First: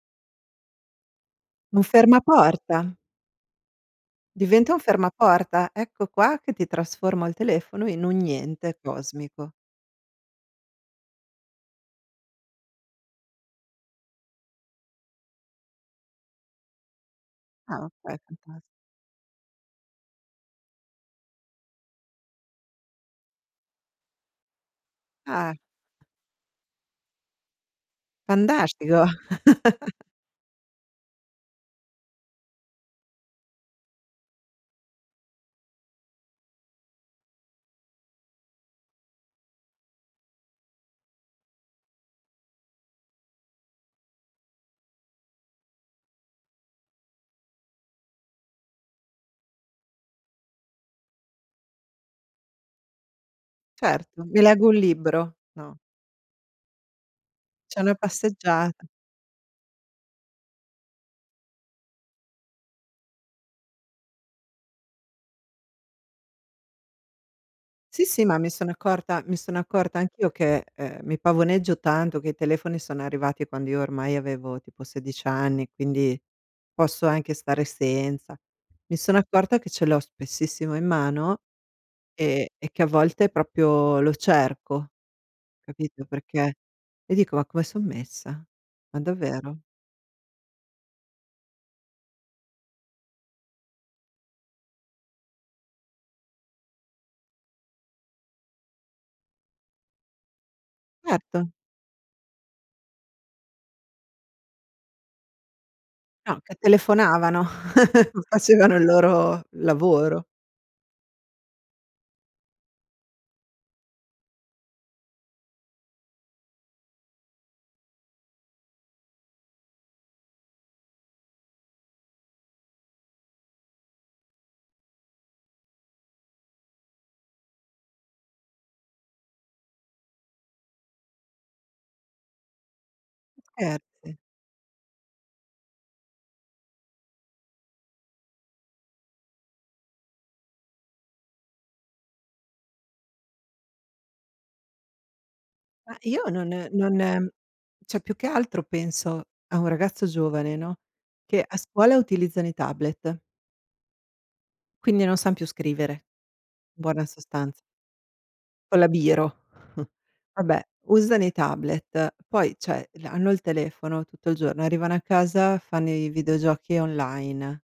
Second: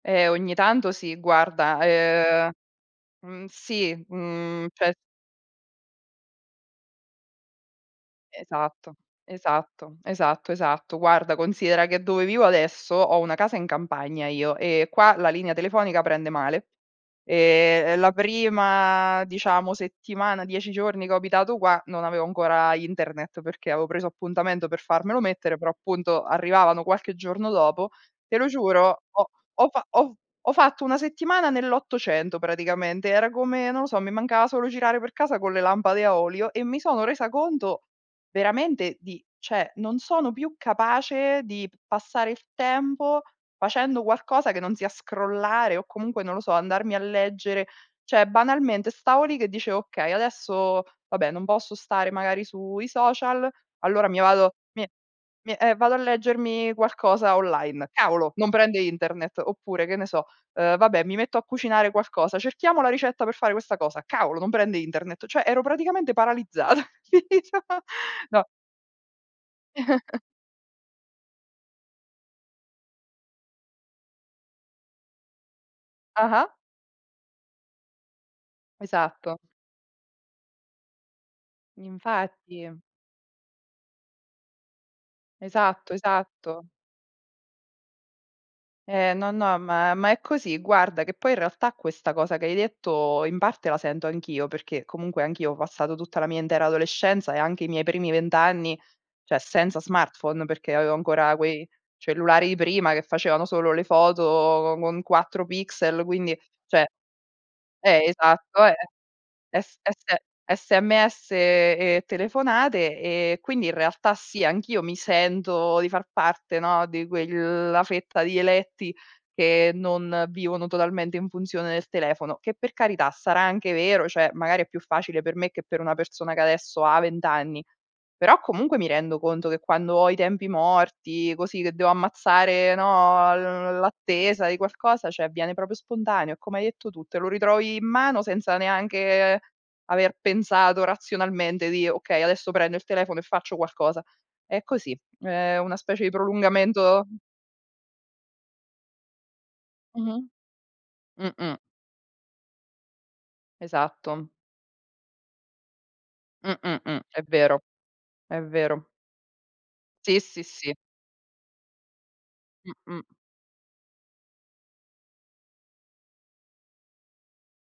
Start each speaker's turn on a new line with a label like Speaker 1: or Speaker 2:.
Speaker 1: Eh, ogni tanto sì, guarda,
Speaker 2: Un
Speaker 1: ehm
Speaker 2: fermaporta.
Speaker 1: Mh, sì, mhmm,
Speaker 2: Diventa un
Speaker 1: cioè
Speaker 2: fermaporta. Ecco qua che ti trasformo il telefono in un niente
Speaker 1: Esatto,
Speaker 2: cosmico.
Speaker 1: esatto, esatto, esatto. Guarda, considera che dove vivo adesso ho una casa in campagna io, e qua la linea telefonica prende male. E
Speaker 2: Ah,
Speaker 1: e la
Speaker 2: okay. Vabbè.
Speaker 1: prima, diciamo, settimana, 10 giorni che ho abitato qua, non avevo ancora internet perché avevo preso appuntamento per farmelo
Speaker 2: Eh.
Speaker 1: mettere, però appunto arrivavano qualche giorno dopo. Te lo giuro,
Speaker 2: Fantastico.
Speaker 1: ho ho fa ho ho fatto una settimana nell'Ottocento praticamente, era come non lo so, mi mancava solo girare per casa con le lampade a olio, e mi sono resa conto, veramente di cioè, non sono più capace di p passare il tempo facendo qualcosa che non sia scrollare, o comunque non lo so, andarmi a leggere cioè, banalmente stavo lì che dicevo: "Okay, adesso, vabbè, non posso stare magari sui social, allora mi
Speaker 2: Certo, mi
Speaker 1: vado
Speaker 2: leggo un
Speaker 1: mi
Speaker 2: libro.
Speaker 1: mi eh,
Speaker 2: No.
Speaker 1: vado a leggermi qualcosa
Speaker 2: Cioè, è
Speaker 1: online.
Speaker 2: una
Speaker 1: Cavolo! Non prende
Speaker 2: passeggiata.
Speaker 1: internet." Oppure, che ne so, uhm: "Vabbè, mi metto a cucinare qualcosa, cerchiamo la ricetta per fare questa cosa. Cavolo! Non prende internet." Cioè, ero praticamente paralizzata.
Speaker 2: Sì, sì, ma
Speaker 1: No.
Speaker 2: mi sono accorta mi sono accorta anch'io che, uhm, mi pavoneggio tanto che i telefoni sono arrivati quando io ormai avevo tipo 16 anni, quindi
Speaker 1: Ah-ah.
Speaker 2: posso anche stare senza. Mi sono
Speaker 1: Esatto.
Speaker 2: accorta che ce l'ho spessissimo in mano e e
Speaker 1: Infatti.
Speaker 2: che a volte proprio lo cerco,
Speaker 1: Esatto,
Speaker 2: capito, perché
Speaker 1: esatto.
Speaker 2: e dico: "Ma come so' messa? Ma
Speaker 1: Eh, no, no,
Speaker 2: davvero?"
Speaker 1: ma ma è così. Guarda, che poi in realtà questa cosa che hai detto in parte la sento anch'io, perché comunque anch'io ho passato tutta la mia intera adolescenza e anche i miei primi 20 anni, cioè, senza smartphone, perché avevo ancora
Speaker 2: Erto.
Speaker 1: quei cellulari di prima che facevano solo le foto co con 4 pixel, quindi,
Speaker 2: No, che
Speaker 1: cioè
Speaker 2: telefonavano,
Speaker 1: Eh, esatto,
Speaker 2: facevano
Speaker 1: eh.
Speaker 2: il loro
Speaker 1: S S
Speaker 2: lavoro.
Speaker 1: SMS e telefonate, e quindi, in realtà sì, anch'io mi sento di far parte, no, di quella fetta di eletti che non vivono totalmente in funzione del telefono. Che per carità, sarà anche vero, cioè, magari è più facile per me che per una persona che adesso ha vent'anni. Però comunque mi rendo conto che quando ho i tempi morti, così, che devo ammazzare, no, l
Speaker 2: Scherzi.
Speaker 1: l'attesa di qualcosa, cioè, viene proprio spontaneo, è come hai detto tu, te lo ritrovi in mano senza neanche aver pensato razionalmente di: "Okay, adesso prendo il telefono e faccio qualcosa." È così, ehm, è una
Speaker 2: Ma
Speaker 1: specie di
Speaker 2: io non
Speaker 1: prolungamento
Speaker 2: non cioè, più che altro penso a un ragazzo
Speaker 1: Mh-mh.
Speaker 2: giovane, no,
Speaker 1: Mh.
Speaker 2: che a
Speaker 1: Mh.
Speaker 2: scuola utilizzano i tablet
Speaker 1: Esatto.
Speaker 2: quindi non san più scrivere,
Speaker 1: Mh. Mh.
Speaker 2: in
Speaker 1: Mh.
Speaker 2: buona
Speaker 1: È
Speaker 2: sostanz
Speaker 1: vero. È
Speaker 2: Con
Speaker 1: vero.
Speaker 2: la biro.
Speaker 1: Sì, sì,
Speaker 2: Vabbè,
Speaker 1: sì.
Speaker 2: usano i tablet. Poi, cioè, l
Speaker 1: Mh-mh.
Speaker 2: hanno il telefono tutto il giorno, arrivano a casa, fanno i videogiochi online.